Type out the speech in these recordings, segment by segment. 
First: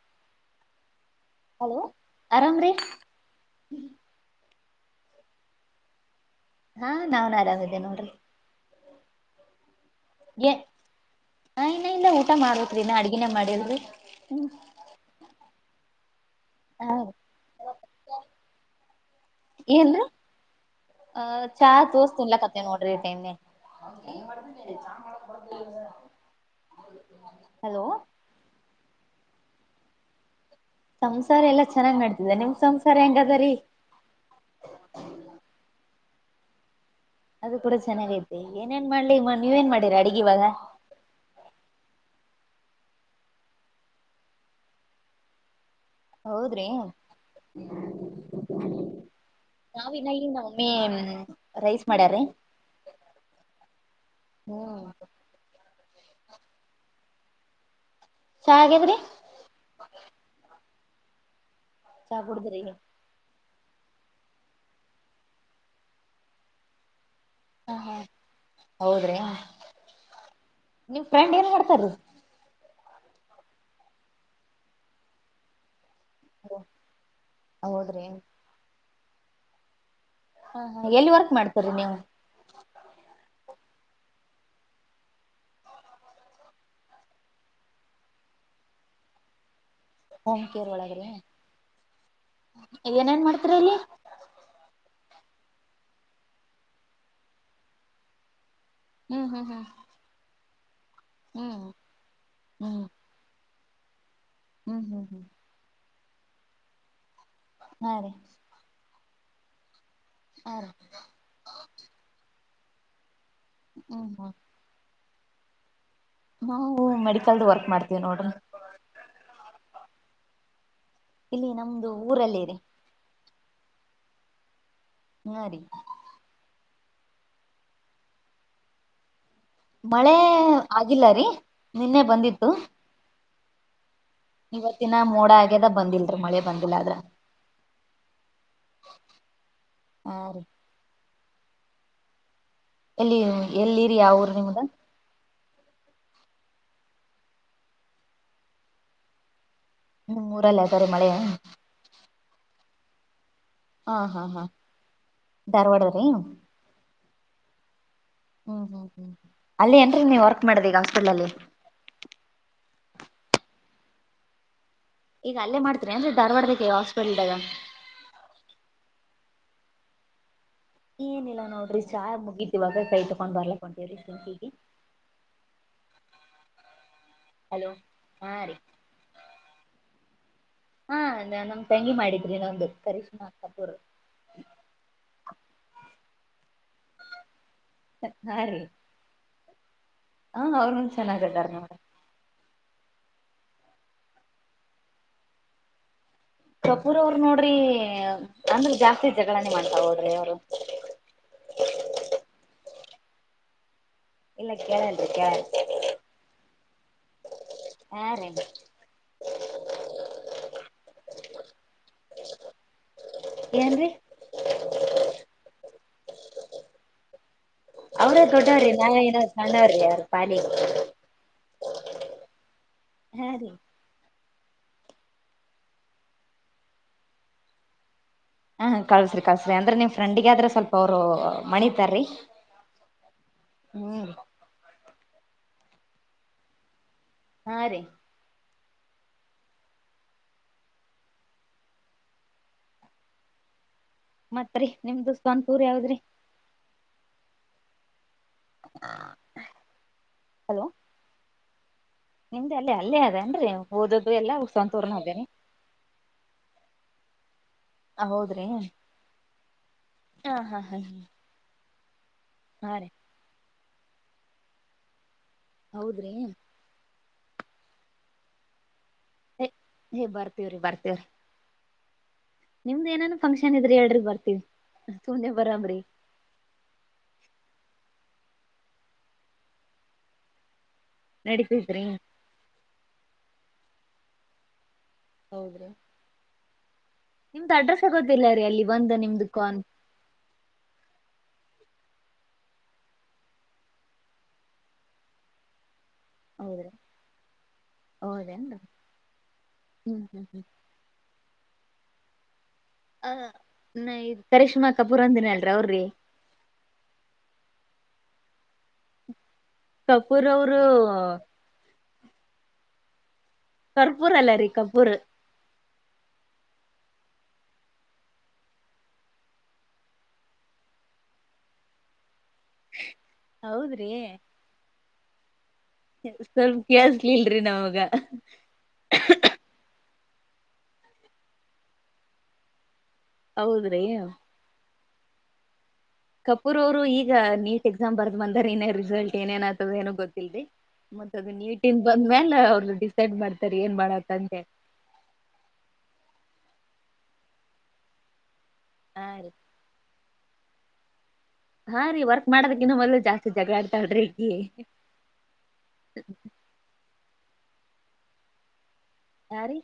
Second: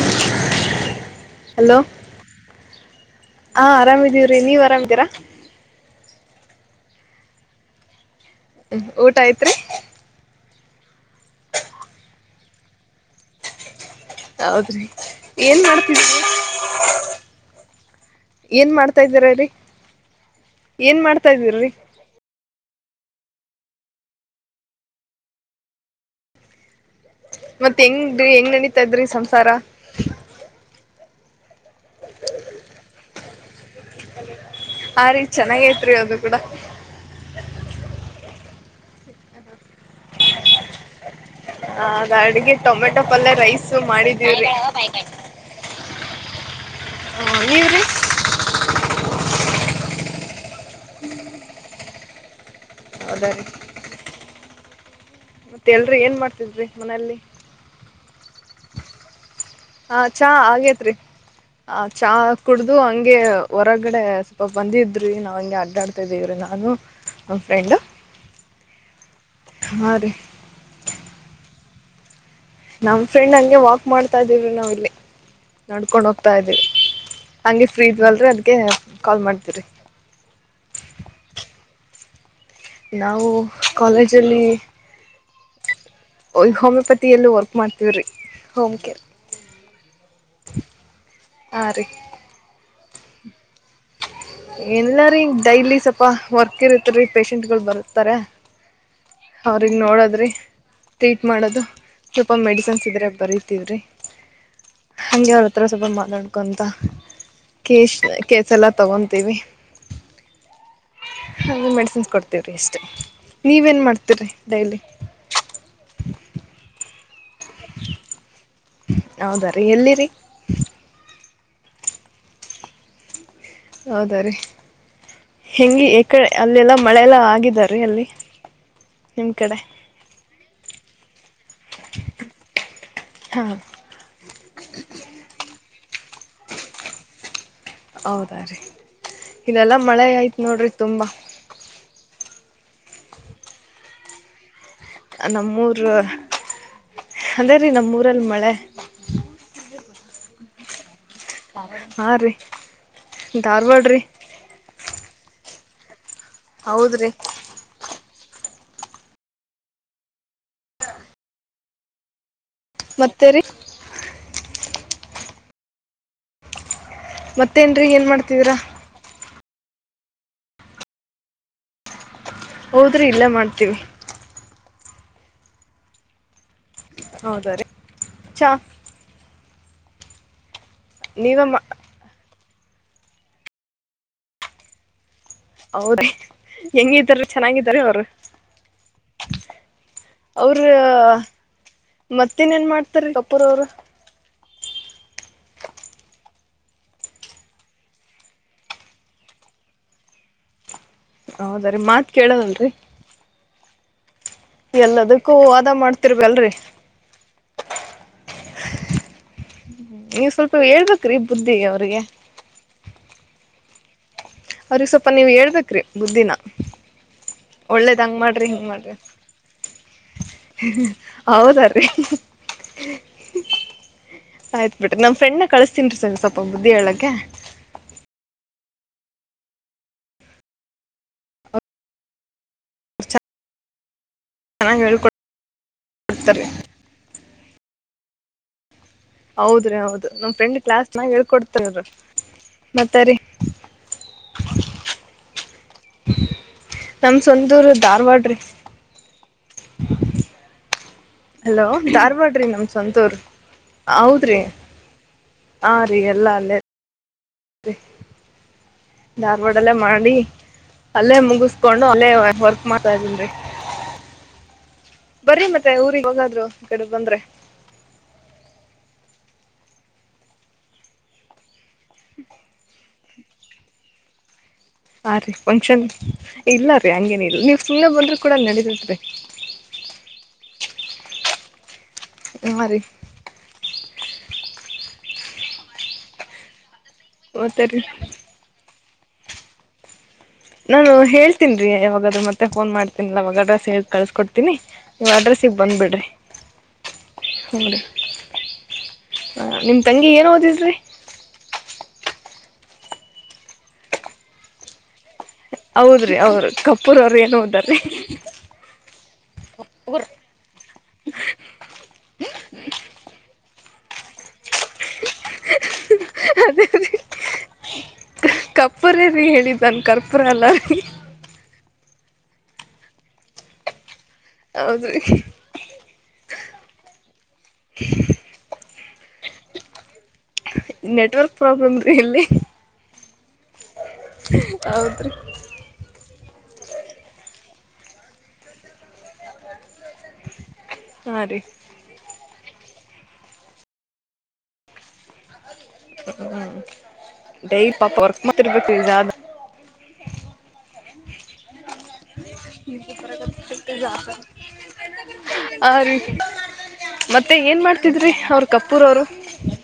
[inaudible] Hello ಆರಾಮ್ರೀ ಹಾ ಆರಾಮಿದೀವ್ರಿ ನೀವ್ ಆರಾಮ ಇದ್ದರ ಹಾ ನಾವನ್ ಆರಾಮಿದ್ದೇ ನೋಡ್ರಿ ಹ್ಮ ಊಟ ಐತ್ರಿ ಆ ಇನ್ನ ಇಲ್ಲ ಊಟ ಮಾಡತ್್ರೀ ನ ಅಡ್ಗಿನೇ ಮಾಡಿಿದರು ಹೌದ್ರಿ ಏನ್ ಮಾಡ್ತವಿಿ ಹಾ ಏನ್ ಮಾಡ್ತಾ ಇದೀರರಿ ಏನ್್ರ ಏನ್ ಅ ಮಾಡ್ತಾ ಇದೀರ್ರಿ ಚಹ ತೋಸ್ ತಿನ್ಲ ನೋಡ್ರಿ ತ ಇನ್ನೆ ಮತ್ತೆ ಹೆಂಗೀ ಹೆಂಗ್ ನಡಿತಾ ಇದ್ರಿ ಸಂಸಾರ ಸಂಸಾರ ಎಲ್ಲಾ ಚೆನ್ನಾಗ್ ಮಾಡ್ತಿದೆ ನಿಮ್ ಸಂಸಾರ ಹೆಂಗ ಅದರಿೀ ಆ ರೀ ಚೆನ್ನಾಗ ಐತ್ರಿ ಅದು ಕೂಡ ಅದು ಕೂಡ ಚೆನ್ನಾಗೈಐತೆ ಏನಏನ್ ಮಾಡ್ಲಿ ನೀವೇನ್ ಮಾಡ ಅಡುಿಗೆಿ ಬಾಗ ಅದ ಅಡ್ಗೆ ಟೊಮೆಟೊ ಪಲ್ಯ ರೈಸ್ ಮಾಡಿದೀವ್ರಿ ಹೌದ್ರಿ ಹ ನೀವ್ರಿ ನಾವ ಇ ನ ಒಮ್ಮಿ ರೈಸ್ ಮಾಡ್ಯ್ರೀ ಅದಾಗಿ [inaudible] ಹ್ಮ ಮತ್ತೆ ಎಲ್ರಿ ಏನ್ ಮಾಡ್ತಿದ್ರಿ ಮನೇೆಯಲ್ಲಿ ಶಾ ಕೆ ಎಬಡಿ [unintelligible] ಹ ಚಾ ಆಗೇತ್ರಿ ಆ ಚಾ ಕುಡ್ದು ಹಂಗೆ ಹೊರಗಡೆ ಸ್ವ ಬಂದಿದ್ರಿ ನಾವ್ ಹಂಗೆ ಅಡ್ಡಾಡ್ತಾ ಇದೀವ್ರಿ ನಾನು ನಮ್ ಹ ಫ್ರೆಂಡ್ ಹ ಹೌದ್ರಿ ಹಾ ರೀ ನಿಮ್ ಫ್ರೆಂಡ್ ಏನ್ ಮಾಡ್ತಾರೀ ನಮ್ ಫ್ರೆಂಡ್ ಹಂಗೆ ವಾಕ್ ಮಾಡ್ತಾ ಇದ್ವಿ ನಾವ್ ಇಲ್ಲಿ ನಡ್ ನಡ್ಕೊಂಡು ಹೋಗ್ತಾ ಇದ್ವಿ ಹಂಗೆ ಫ್ರೀ ಹೌದ್ರಿ ಇದವಲ್ರಿ ಅದಕ್ಕೆ ಕಾಲ್ ಮಾಡ್ತೀರಿ ಹ ಎಲ್ಲಿ ವರ್ಕ್ ಮಾಡ್ತರಿ ನೀವು ನಾವು ಕಾಲೇಜಲ್ಲಿ ಹೋಮಿಯೋಪತಿಯಲ್ಲೂ ವರ್ಕ್ ಮಾಡ್ತೀವ್ರಿ ಹೋಮ್ ಕೇರ್ ಹೊಮ್ ಕೇರ್ ಒಳಗಡೆ ಹಾ ರೀ ಏನೇನ್ ಮಾಡ್ತಿರಿ ಇಲ್ಲಿ ಇಲ್ಲ ರಿ ಡೈಲಿ ಸ್ವಲ್ಪ ವರ್ಕ್ ಇರತ್ತೆ ರಿ ಪೇಶೆಂಟ್ಗಳು ಬರುತಾರೆ ಹ್ಮ್ ಹ್ಮ್ ಅವ್ರಗ್ ನೋಡುದ್ರಿ ಟ್ರೀಟ್ ಹ್ಮ್ ಮಾಡೋದು ಹ್ಮ್ ಸ್ವಲ್ಪ ಮೆಡಿಸನ್ಸ್ ಹ್ಮ್ ಇದ್ರೆ ಬರಿತಿವ್ ರೀ ಹ್ಮ್ ಹ್ಮ್ ಹ್ಮ್ ಹಂಗೆ ಅವ್ರ ಹತ್ರ ಸ್ವಲ್ಪ್ ಮಾತಾಡ್ಕೊಂತ ಹಾ ಕೇಷ್ ರೀ ಕೇಸ್ ಎಲ್ಲ ತಗೊಂತೀವಿ ಹಾ ರೀ ಅ ಮೆಡಿಸಿನ್ಸ್ ಕೊಡ್ [unintelligible] ಎಷ್ಟೇ ನೀವ್ ಎನ್ ಹ್ಮ್ ಮಾಡ್ತೀರಿ ಹ್ಮ್ ಡೈಲಿ ನಾವು ಮೆಡಿಕಲ್ದು ವರ್ಕ್ ಮಾಡ್ತೀವಿ ನೋಡ್ರಿ ಹೌದ ರೀ ಎಲ್ಲಿರಿ ಇಲ್ಲಿ ನಮ್ದು ಊರಲ್ಲಿ ರಿ ಹೌದ ರೀ ಹಾ ರೀ ಹೆಂಗಿ ಯಕ ಅಲ್ಲೆಲ್ಲ ಮಳೆಲ್ಲ ಆಗಿದೆ ರಿ ಅಲ್ಲಿ ನಿಮ್ಮ ಕಡೆ ಮಳೆ ಆಗಿಲ್ಲ ರೀ ನಿನ್ನೆ ಬಂದಿತ್ತು ಹಾ ಇವತ್ತಿನ ಮೋಡ ಆಗ್ಯದ ಬಂದಿಲ್ರಿ ಮಳೆ ಬಂದಿಲ್ಲ ಆದ್ರ ಹೌದಾ ರೀ ಇನ್ನೆಲ್ಲಾ ಮಳೆ ಹಾ ಆಯ್ತ್ ರೀ ನೋಡ್ರಿ ತುಂಬಾ ಎಲ್ಲಿ ಎಲ್ಲಿರಿ ಯಾವ ಊರು ನಿಮ್ದ ನಮ್ಮೂರ್ ಅದೇ ರೀ ನಮ್ಮೂರಲ್ಲಿ ಮಳೆ ಹ್ಮ್ ಊರಲ್ ಅದರೆ ಮಳೆ ಹಾ ರೀ ಧಾರ್ವಾಡ್ರಿ ಧಾರ್ವಾಡ ರಿ ಹೌದ್ರಿ ಹ್ಮ್ ಹ್ಮ್ ಹ್ಮ್ ಅಲ್ಲಿ ಏನ್ರೀ ನೀವ್ ವರ್ಕ್ ಮಾಡದ್ ಈಗ ಹಾಸ್ಪಿಟ್ ಲಲ್ಲಿ ಮತ್ತೆ ರೀ ಈಗ ಅಲ್ಲೇ ಮಾಡ್ತೀರೆನ್ ಧಾರ್ವಾಡ್ದೇಗೆ ಮತ್ತೇನ್ರಿ ಏನ್ ಮಾಡ್ತಿದಿರಾ ಏನಿಲ್ಲಾ ನೋಡ್ರಿ ಚಾ ಮುಗೀತ್ ಇವಾಗ ಕೈ ಹೌದ್ರಿ ಇಲ್ಲೇ ತಕೊಂಡ್ ಮಾಡ್ತೀವಿ ಬರ್ಲಕ್ಕೊಂಟಿವ್ರಿ ಕುಂತೀವಿ ಹೌದಾ ರೀ ಹಲೋ ಹಾ ಚಾ ರೀ ಹಾ ನ ನೀವೇ ಮಾ ನಮ್ ತಂಗಿ ಮಾಡಿದ್ರಿ ನೊಂದು ಕರಿಶ್ಮಾ ಕಪೂರ್ ಹೌದೇ [unintelligible] ಹೆಂಗಾರ ಚೆನ್ನಾಗಿದಾರ ಅವರು ಹಾ ರೀ ಹ ಅವ್ರು ಅವ್ರನು ಚೆನ್ನಾಗದಾರ ನೋಡ್ರಿ ಮತ್ ಇನ್ನೇನ್ ಮಾಡ್ತಾರ್ ರಿ ಕಪೂರ್ ಅವ್ರು ಕಪೂರ್ ಅವ್ರರು ನೋಡ್ರಿ ಅಂದ್ರ ಜಾಸ್ತಿ ಜಗಳಾನೆ ಮಾಡ್ತ ಹೋಡ್ರಿ ಅವರು ಹೌದ್ರೀ ಮಾತ್ ಕೇಳವಲ್ರಿ ಇಲ್ಲ ಕೇಳಲ್ರಿ ಎಲ್ಲದಕ್ಕೂ ಕೇಳಲ್ ವಾದ ಮಾಡ್ತಿರ್ವಿ ಅಲ್ರಿ ಹಾ ರೀ ನೀವ್ ಸ್ವಲ್ಪ ಹೇಳ್ಬೇಕ್ರಿ ಬುದ್ಧಿ ಅವ್ರಿಗೆ ಏನ್ರಿ ಅವ್ರಿಗೆ ಸ್ವಲ್ಪ ನೀವ್ ಹೇಳ್ಬೇಕಕ್ ರಿ ಬುದ್ದಿನ ಒಳ್ಳೇದ ಅವ್ರ ಹಂಗ್ ಮಾಡ್ರಿ ಹಿಂಗ ದೊಡ್ಡವ್ರಿ ನಾವ ಮಾಡ್ರಿ ಏನೋ ಸಣ್ಣವ್ರಿ ಅವ್ರ ಪಾಲಿಗೆ ಹೌದಾರಿ ಹಾ ರೀ ಆಯ್ತ್ು ಬಿಟ್ರಿ ನಮ ಫ್ರೆಂಡ್ನ ಕಳಸ್ತೀನ್ರಿ ಸರಿ ಸ್ವಲ್ಪ ಬುದ್ಧಿ ಹೇಳಗ್ಗೆ ಹಾ ಕಳ್ಸ್ರಿ ಕಲ್ಸ್ರಿ ಅಂದ್ರೆ ನಿವ್ ಫ್ರೆಂಡಿಗಾದ್ರೆ ಸ್ವಲ್ಪ ಅವರು ಮಣಿತಾರೀ ಹ್ಮ್ ಚೆನ್ನಾಗಿ ಹಕೊತಾರೆ ಹಾ ರೀ ಹೌದ್ರೀ ಹೌದು ನಮ್ ಫ್ರೆಂಡ್ ಕ್ಲಾಸ್ ನಾಗ ಹೇಳ್ಕೊಡ್ತಾರ ಮತ್ತರಿ ಮತ್ರಿ ನಿಮ್ದು ಸ್ನ್ಪೂರ್ ಯಾವದ್ರಿ ಸುಂದೂರು ಧಾರವಾಡ ರೀ [inaudible] ಹ ಹಲೋ ಧಾರ್ವಾಡ್ರಿ ನಮ್ ಸ್ವಂತೂರ್ ಅದೇನ್ರಿ ಓದೋದು ಎಲ್ಲಾ ಹೌದ್ರಿ ಸ್ವಂತೂರ್ನ ಅದೇರಿ ಹ ರೀ ಎಲ್ಲಾ ಅಲ್ಲೇ ಹೌದ್ರಿ ಧಾರ್ವಾಡಲ್ಲ ಮಾಡಿ ಹಾ ಹಾ ಹಾ ಅಲ್ಲೇ ಮುಗಿಸಕೊಂಡು ಅ ಅಲ್ಲ ವರ್ಕ್ ಹಾ ರೀ ಮಾಡ್ತಾ ಇದನ್ರಿ ಬರ್ರ ಮತ್ತೆ ಊರಿಗೆ ಹೌದ್ರಿ ಹೋಗಾದ್ರು ಕಡೆ ಬಂದ್ರೆ ಏ ಬರ್ತೀವ್ರಿ ಬರ್ತೇವ್ರಿ ನಿಮ್ದ ಏನ ಫಂಕ್ಷನ್ ಇದ್ರ ಎಲ್ರ ಬರ್ತೀವಿ ಹ ಸುಮ್ನೆ ರೀ ಬರಾಮ್ರಿ ಫಂಕ್ಷನ್ ಇಲ್ಲ ರೀ ಹಂಗೇನ ಇಲ್ ನೀವು್ ಸುಮ್ಮ್ನೆ ಬಂದ್ರರು ಕೂಡ ನಡೀದತ್ರಿ ನಡಪಸ್ರಿ ನರಿ ಹೌದ್ರಿ ನಿಮ್ದ ಮತ್ತೆ ರೀ ಅಡ್ರೆಸ್ಗೊದಿಲ್ಲ ರೀ ಅಲ್ಲಿ ಬಂದ ನಿಮ್ದು ಕಾನ್ ನಾನು ಹೇಳ್ತೀನ್ಿ ರೀ ಯಾವಾಗ್ರರು ಮತ್ತೆ ಫೋನ್ ಮಾಡ್ತೀನಿಲ್ಲ ಅವಾಗ ಅಡ್ರೆಸ್ ಕಳ್ಸ್ಕೊಡ್ತೀನಿ ಇವ ಅಡ್ರೆಸ್ ಸಿಗ ಬಂದುಬ ಬಿಡ್ರಿ ಹೌದ್ರ ಹದ ಹ ನಿಮ್ ಹ್ಮ್ ತಂಗಿ ಹ್ಮ್ ಏನ್ ಹ್ಮ್ ಓದಿದ್ರಿ ಹ ನ ಇ ಕಶ್ಮಾ ಕಪೂರ್ ಅಂತಿನೇಳ ಹೌದ್ರಿ ಅವ್ರ ಕಪೂರ್ ಅವ್ರ ಏನು ಹೋದ್ರೀ ಕಪೂರ್ ಅವರು ಹ ಕರ್ಪೂರ ಅಲ್ಲ ರೀ ಕರ್ಪೂರ್ ಅದ ಕರ್ಪ್ಪರ ರೀ ಹೇಳಿದ್ದಾನ ಕರ್ಪೂರ ಅಲ್ಲ ರೀ ಹೌದ್ರಿ ಅದ ಸ್ವಲ್ಪ ಕಳ್ಸಲಲ್ರಿ ನಾವಾಗ ನೆಟ್ವರ್ಕ್ ಪ್ರಾಬ್ಲಮ್ ರೀ ಇಲ್ಲಿ ಹೌದ್ರಿ ತ್ತರಿ ಕಪೂರ್ ಅವ್ರು ಈಗ ನೀಟ್ ಎಕ್ಸಾಮ್ ಬರ್ದ್ ಬಂದಾರ ಇನ್ನೇ ರಿಸಲ್ಟ್ ಏನೇನ ಆ್ತದ ಏನ ಗೊತ್ತಿಲ್ದ ಮತ್ತತ್ ಹಾ ಅದು ರೀ ನೀಟಿಂದ ಬಂದ್ಮ್ಯಾ ಎಲ್ಲ ಅವರು ಡಿಸೈಡ್ ಮಾಡ್ತಾರೆ ಏನ್ ಮಾಡತ್ತಂತೆ ಹ್ಮ ಡೇ ಪಾಪ ವರ್ಕ್ ಹಾ ಮಾತಬೇಕಾದ ರೀ ಹಾ ರೀ ವರ್ಕ್ ಮಾಡೋದಕ್ಕಿನ್ನ ಮಲ್ಲ ಜಾಸ್ತಿ ಜಗಳಾ ಆಡ್ತಾವಳ್ರಿ ಈಿ ಹ ರೀ ಮತ್ತೆ ಮತ್ತೆ ಏನ್ ಮಾಡ್ತಿದ್ರಿ ಅವ್ರ ಕಪ್ಪೂರವರು ಹಾ ರೀ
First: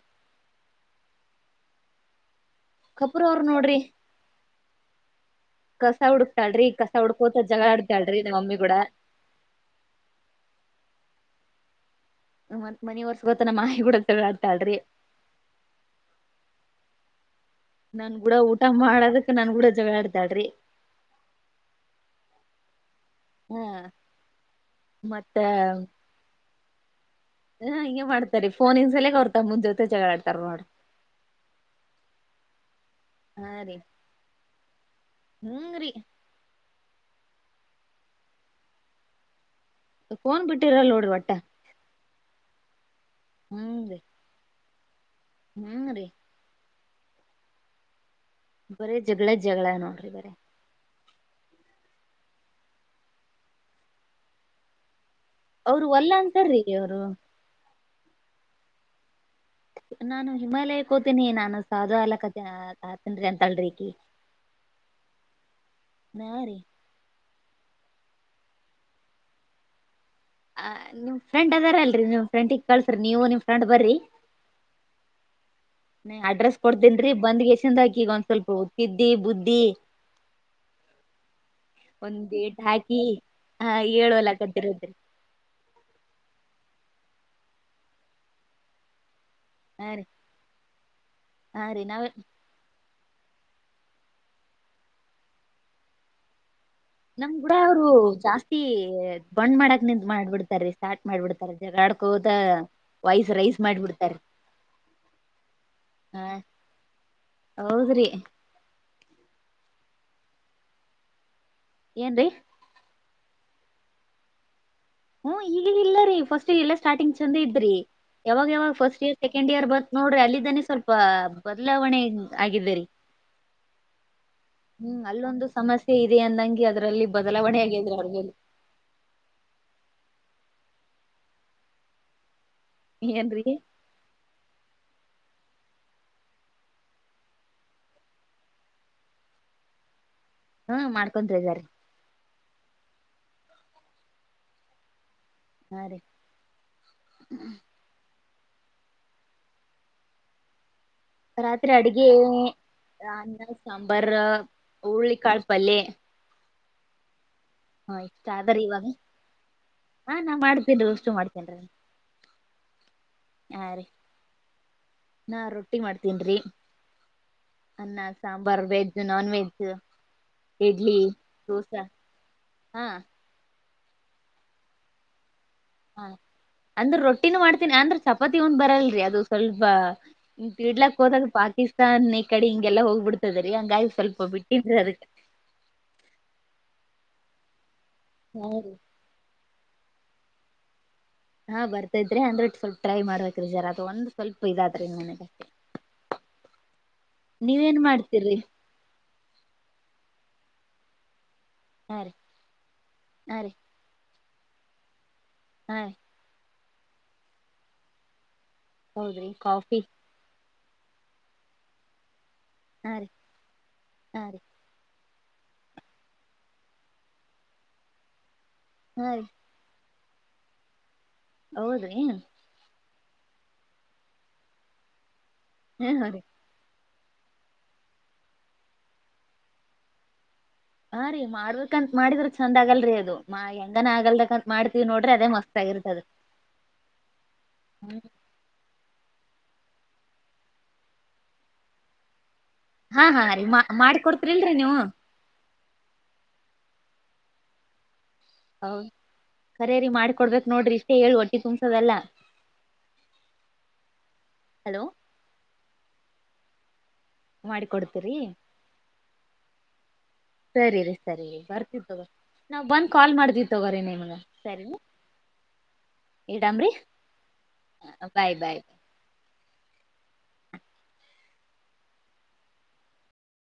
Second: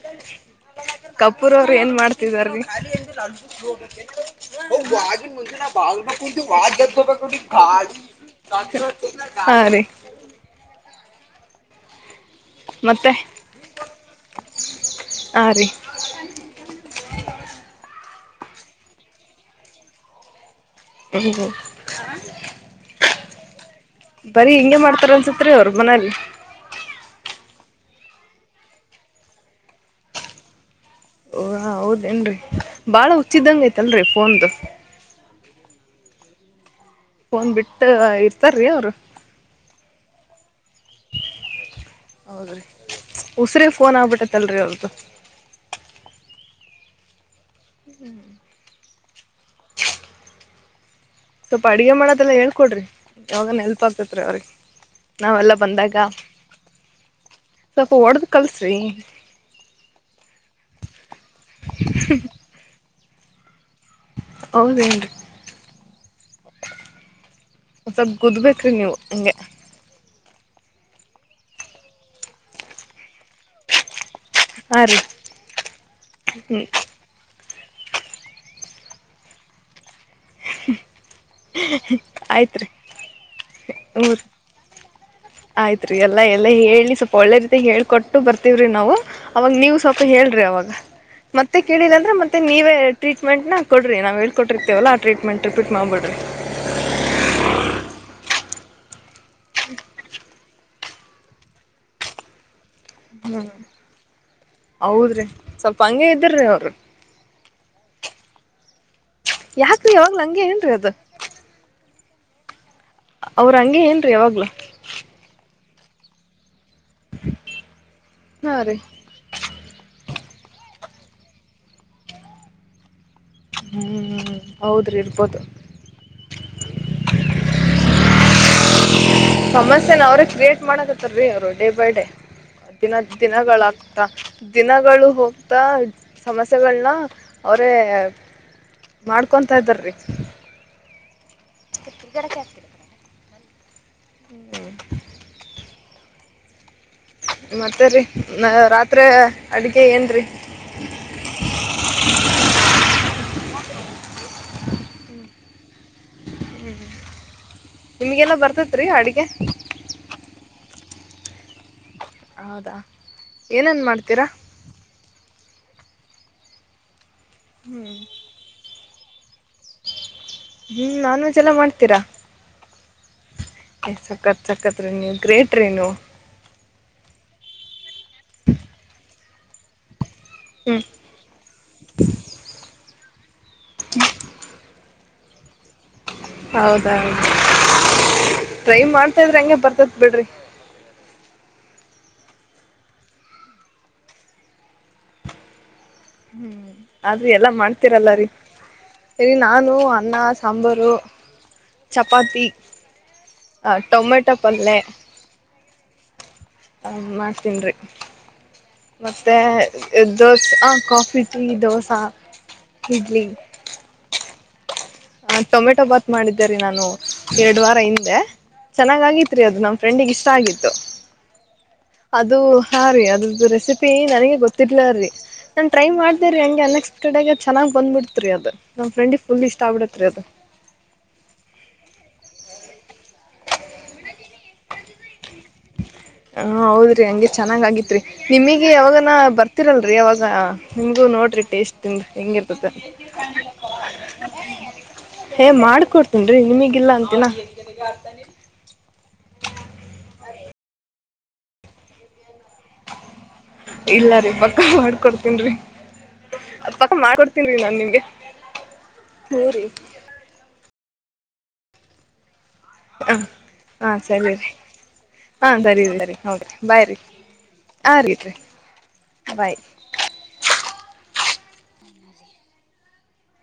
ಕಪೂರ್ ಅವ್ರ ಏನ್ ಮಾಡ್ತಿದಾರೀ ಕಪೂರ್ ಅವ್ರ ನೋಡ್ರಿ ೆ ಭಾಣ ಕಸ ಕುು ಹುಡುಕ್ತಾಳ್ರಿ ಕಸ ಹುಡ್ಕೋತ ವ್ದಿ ಗಾಡಿ ಜಗಳಾಡ್ತಾಳ್ರಿ ನಮ್ ಮಮ್ಮಿ ಕೂಡ ಗ ಮತ್ತತ್ ಮನ ಮತ್ತೆ ವರ್ಸ್ ಗೊತ್ತನ ಮಾಹಿ ಕೂಡಕ್ ತ ಆಡ್ತಾಳಿ ಹಾ ರೀ ನನ್ ಕೂಡ ಊಟ ಮಾಡೋದಕ್ ನನ್ ಕೂಡ ಜಗಳಾಡ್ದಾಡ್ರಿ ಇು ಹ ಬರಿ ಹಿಂಂಗಗೆ ಮಾಡ್ತಾರ ಮತ್ತ ಅನ್ಸತ್ರಿ ಅವ್ರ ಮನೇಲಿ ಹಾ ಹಿಂಗೆ ಮಾಡ್ತಾರಿ ಫೋನ ಇನ್ ಸಲ ಹೊರ್ತ ಮುಂದ್ ಜೊತೆ ಜಗಳಾ ಆಡ್ತಾರ ನೋ ಓ ಹೌದೇನ್ರರಿ ಬಾಳ ಉಚಿದಂಗ ಐತಲ್ರರಿ ಫೋನ್ದು ಹ್ಮಂಗ್ರಿ ಫೋನ್ ಬಿಟ್ಟ ಇರ್ತಾರೀ ಅವರು ೋನ್ ಬಿಟ್ಟಿರಲ್ ನೋಡ್ರಿ ಒಟ್ಟ ಹೌದ್ರಿ ಉಸಿರಗ್ ಹ್ಮ್ ಫೋನ್ ರೀ ಆಗ್ಬಿಟ್ಟೇತ್ತಲ್ರರಿ ಅವ್ರದ್ದು ಹ್ಮ್ ರೀ ಹ್ಮ್್ಮ ಬರೀ ಜಗಳ ಜಗಳ ನೋಡ್ರಿ ಬರ ಸ್ವಲ್ಪ ಅಡಗೆ ಮಾಡದೆಲ್ಲ ಹೇಳ್ಕೊಡ್ರಿ ಯಾವಾಗನ್ ಎಲ್ಪ್ ಆಗ್ತತ್ ರೀ ಅವ್ರಿಗೆ ನಾವೆಲ್ಲ ಅವ್ರು ಬಂದಾಗ ವಲ್ಲ ಅಂತಾರ್ರೀ ಅವ್ರು ಸ್ವಲ್ಪ ಓಡ್ದ ಕಲ್ಸ್ರಿ ನಾನು ಹಿಮಾಲಯಕ್ಕೆ ಹೋತೀನಿ ನಾನು ಸಾಧು ಅಲಕ್ಕತನ್ಿ ಅಂತಲ್ಿ ಹೌದೇನ್ರಿ ನಾ ರೀ ಒ ಸ್ವಲ್ಪ ಕೂುದ್ಬೇಕ್ರೀ ನೀವು ಹಂಗೆ ಆ ನಿಮ್ ಫ್ರಂಡ್ ಅದಾರ ಅಲ್ರಿ ನಿಮ್ ಫ್ರೆಂಡಿಗೆ ಕಳ್ಸ್ರಿ ನೀವು ನಿಮ ಫ್ರೆಂಡ್ ಬರ್ರರಿ ಆ ಅಡ್ರೆಸ್ ಕೊಡ್ತೇನ್ೀ ಬಂದ್ ಎಷ್ಟ ಚಂದಾಕಿ ಈಗ ಒಂದ್ ಸ್ವಲ್ಪ ಹೋಗತಿದ್ದಿ ಬುದ್ಧಿ ಆಯ್ತ್ ಒಂದ ೇಟ್ ರೀ ಹಾಕಿ ಹ ಏುವಲ್ಲ ಕದ್ದಿರದ್ರಿ ಆಯ್ತ್ರಿ ಎಲ್ಲಾ ಎಲ್ಲ ಹೇಳಿ ಸ್ವಲ್ಪ ಒಳ್ಳೆ ರೀತಿಾಗಿ ಹೇಳ್ಕೊಟ್ಟು ಬರ್ತವ್ರಿ ನಾವು ಅವಾಗ ನೀವು ಹಾ ಸ್ವಲ್ಪ ರೀ ಹೇಳ್ರಿ ಅವಾಗ ಮತ್ತೆ ಹಾ ರೀ ಕೇಳಿಲ್ಲ ನಾವ್ ಅಂದ್ರೆ ಮತ್ತೆ ನೀವೇ ಟೀಟ್ಮೆಂನ ಕೊಡಿರಿ ನಾವು ಹಳ್ಕೊಿರ್ತವಲ್ಲ ಆ ಟೀಟೆಂಟ್ ರಿಪಟ್ ಮಾಡಬಿಡರಿ ನಮ್ ಕೂಡ ಅವ್ರು ಜಾಸ್ತಿ ಬಂಡ್ ಮಾಡಕ್ ನಿಂತ ಮಾಡ್ಬಿಡ್ತಾರ ಸ್ಟಾರ್ಟ್ ಮಾಡ್ಬಿಡ್ತಾರ ಜಗಳ ಮಾಡಕೋದ ಹ್ಮ್ ಹೌದ್ರಿ ಸ್ವಲ್ಪ ಹಂಗ ಇದ್ರೀ ಅವ್ರ ಹೌದ್ರರಿ ಯಾಕ್ರೀ ಅವವಾಗ ನಂಗೆ ಏನ್ರೀ ಅದು ಏನ್ ಅವ್ರ ಹಂಗೆ ಏನ್ರಿ ಯಾವಾಗ್ಲ ಹ್ಮ್ ಈಗ ಇಲ್ಲ ರೀ ಫಸ್ಟ್ ಇಯರ್ ಇಲ್ಲಾ ಸ್ಟಾರ್ಟಿಂಗ್ ಚಂದ ಇದ್ರರಿ ಯಾವಾಗ ಹಾ ಯಾವಾಗ ರೀ ಫಸ್ಟ್ ಇಯರ್ ಸೆಕೆಂಡ್ ಇಯರ್ ಬ ನೋಡ್ರಿ ಅಲ್ಲಿಿದ್ದಾನೆ ಸ್ವಲ್ಪ ಬದಲಾವಣೆ ಆಗಿದ್ದೇರಿೀ ಹ್ಮ್ ಹ್ಮ್್ಮ ಹ್ಮ್ ಅಲ್ಲೊಂದು ಸಮಸ್ಯೆ ಇದೆ ಅಂದಂಗಗೆ ಅದ್ರಲ್ಲಿ ಬದಲಾವಣೆ ಆಗಿದ್ರ ಅವ್ರ ಮೇಲೆ ಸಮಸ್ಯೆನ ಅವ್ರೇ ಕ್ರಿಯೇಟ್ ಮಾಡಕತ್ತಾರೀ ಅವರು ಡೇ ಬೈ ಡೇ ದಿನ ಏನ್ರೀ ದಿನಗಳಾಗ್ತಾ ದಿನಗಳು ಹೋಗ್ತಾ ಸಮಸ್ಯೆಗಳನ ಅವರೇ ಮಾಡ್ಕೊಂತ ಇದ್ದಾರಿಗ ಹಾ ಮಾಡ್ಕೊಂತ ಇದಾರೆ ಹ್ಮ್ ಹಾ ರೀ ಮತ್ತೇರಿ ನ ರಾತ್ರಿ ಅಡಿಗೆ ಏನ್ರಿ [unintelligible] ರಾತ್ರಿ ಅಡುಗೆ ಎನ್ [unintelligible] ರಾನ ಸಾಂಬಾರ ಉರುಳ್ಳಿಕಾಳ್ಪಲ್ಲೆ [unintelligible] ಹಾ ಇಷ್ಟ ನಿಮ್ಗೆಲ್ಲ ಆದ್ರ ಬರ್ತತ್ರಿ ಇವಾಗ ಅಡುಗೆ ಹಾ ನಾ ಮಾಡ್ತೇನ್ರಿ ಉಷ್ಟು ಮಾಡ್ತೇನ್ರಿ [unintelligible] ಹೌದಾ ಹಾ ಏನನ್ ರೀ ಮಾಡ್ತೀರಾ [unintelligible] ನಾ ರೊಟ್ಟಿ ಮಾಡ್ತೇನ್ರಿ ಹ್ಮ್ ಅನ್ನ ಸಾಂಬಾರ್ ವೆಜ್ ನಾನ್ ವೆಜ್ [unintelligible] ಹ್ಮ್ ಇಡ್ಲಿ ನಾನ್ ವೆಜ್ [inaudible] ಎಲ್ಲ ದೋಸಾ [inaudible] ಹಾ ಏನ್ ಸಕ್ಕತ್ ಸಕ್ಕತ್ ರೀ ನೀವ್ ಗ್ರೇಟ್ರೀ ನೀವು ಅಂದ್ರೆ ರೊಟ್ಟಿನು ಮಾಡ್ತೀನಿ ಅಂದ್ರ ಚಪಾತಿ ಒಂದು ಬರಲ್ರರಿ ಅದು ಸ್ವಲ್ಪ ಹ್ಮ್ ತಿಡ್ಲಕ್ ಹೋದ್ಗ ಪಾಕಿಸ್ತಾನ್ ಕಡೆ ಹಿಂಗೆಲ್ಲ ಹೋಗಿಬಿಡುತ್ತೆ ರಿ ಹಂಗಾಯ ಸ್ವಲ್ಪ ಬಿಟ್ಟಿದ್ರಿ ಅದಕ್ಕೆ ಹೌದೌ ಹಾ ರೀ ಟ್ರೈ ಮಾಡ್ತಾ ಇದ್ರೆ ಹಂಗೆ ಬರ್ತದ ಬಿಡ್ರಿ ಹಾ ಬರ್ತ ಇದ್ರೆ ಅಂದ್ರೆಟ್ಟ ಸ್ವಲ್ಪ ಟ್ರೈ ಮಾಡ್ಬೇಕ್ರಿ ಜರ್ ಅದು ಒಂದು ಸ್ವಲ್ಪ ಇದಾದ್ರೆ ಇನ್ ಮನೆಗೆ ಹ್ಮ್ ಅದ್ರು ಎಲ್ಲಾ ಮಾಡ್ತೀರಲ್ಲ ರೀ ಮಾಡ್ತೀರಿ [inaudible] ರೀ ನಾನು ಅನ್ನ ಸಾಂಬಾರು ಹಾ ರೀ ಚಪಾತಿ ಹಾ ರೀ ಟೊಮೆಟ್ [unintelligible] ಪಟ್ಟಪಲ್ಲೆ [unintelligible] ಹಾ ಮಾಡ್ತೀನ್ರಿ [inaudible] ಹೌದ್ರಿ ಮತ್ತೆ ಕಾಫಿ ದೋಸೆ ಹಾ ಕಾಫಿ ಟೀ ದೋಸಾ ಹಾ ರೀ [unintelligible] ಹಾ ರೀ ಹ ಟೊಮೆಟೊ ಬಾತ್ ಮಾಡಿದ್ದೇರಿ ನಾನು ಎರಡ್ ವಾರ ಹಿಂದೆ ಚೆನ್ನಾಗ್ ಹಾ ರೀ ಆಗಿತ್ರಿ ಅದು ನಮ್ಮ್ ಫ್ರೆಂಡಿಗೆ ಇಷ್ಟ ಆಗಿತ್ತು ಹೌದ್ರಿ [inaudible] ಅದು ಹಾ ರೀ ಅದು ರೆಸಿಪಿ ನನಗೆ ಗೊತ್ತಿರ್ಲ ರೀ ನಾನ್ ಟ್ರೈ ಹ್ಮ ಹ ಮಾಡ್ದೇ ರೀ ಹಂಗೆ ಅನ್ನ [unintelligible] ಚೆನ್ನಾಗಿ ಬಂದ್ಬಿಡ್ತ್ ರೀ ಅದು ನಮ್ಮ ಫ್ರೆಂಡಿಗೆ ಫುಲ್ ಇಷ್ಟ ಆಗ್ಬಿಟಿತ್ ರೀ ಅದು ಹಾ ರೀ ಮಾಡ್ಬೇಕಂತ ಮಾಡಿದ್ರ ಚಂದ ಆಗಲ್ರಿ ಅದು ಹೆಂಗನ ಆಗಲ್ದಂತ ಮಾಡ್ತೀವ್ ನೋಡ್ರಿ ಅದೇ ಮಸ್ತ್ ಆಗಿರ್ತದ ಹಾ ಹೌದ್ರಿ ಹಂಗೆ ಚೆನ್ನಾಗ್ ಆಗಿತ್ರಿ ನಿಮಗೆ ಯಾವಗ ಬರ್ತಿರಲ್ರರಿ ಅವಾಗ ನಿಮಗೂ ನೋಡ್ರಿ ಟೇಸ್ಟ್ ಹೆಂಗಿ ಹಾ ಹಾ ರೀ ಮಾಡ್ ಮಾಡಿಕೊಡ್ತರಿಲ್ರಿ ನೀವು ಹೇ ಮಾಡ್ಕೊಡ್ತೀನ್ ರೀ ನಿಮಿಗಿಲ್ಲ ಅಂತಿನ ಹೌದ ಸರೇ ರಿ ಮಾಡಕೊಡ್ಬೇಕ್ ನೋಡ್ರಿ ಇಷ್ಟೇ ಹೇಳಿ ಹೊಟ್ಟೆ ತುಂಬ್ಸದಲ್ಲ ಇಲ್ಲ ರೀ ಪಕ್ಕ ಹಲೋ ಮಾಡ್ಕೊಡ್ತನ್ರಿ ಪಾ ಮಾಡ್ಕೊಡ್ತೀನ್ ರೀ ನಾನ್ ನಿಮ್ಗೆ ಮಾಡಿಕೊಡ್ತೀರಿ [inaudible] ಹೂ ರೀ ಸರಿ ರೀ ಸರಿ ರೀ ಬರ್ತಿ ತಗೋರಿ ನಾವ್ ಬಂದ್ ಹ ಕಾಲ್ ಮಾಡಿತಿವಿ ತಗೋರೀ ನಿಮಗೆ ಸರಿ ನೀ ಹಾ ಸರಿ ರೀ ಸರಿ ರೀ ಹೌದ್ರಿ ಬೈ ರೀ [inaudible] ಹಾ ರೀ ಇಡ್ರಿ ಬಾಯ್ ಬಾಯ್. [inaudible] ಬೈ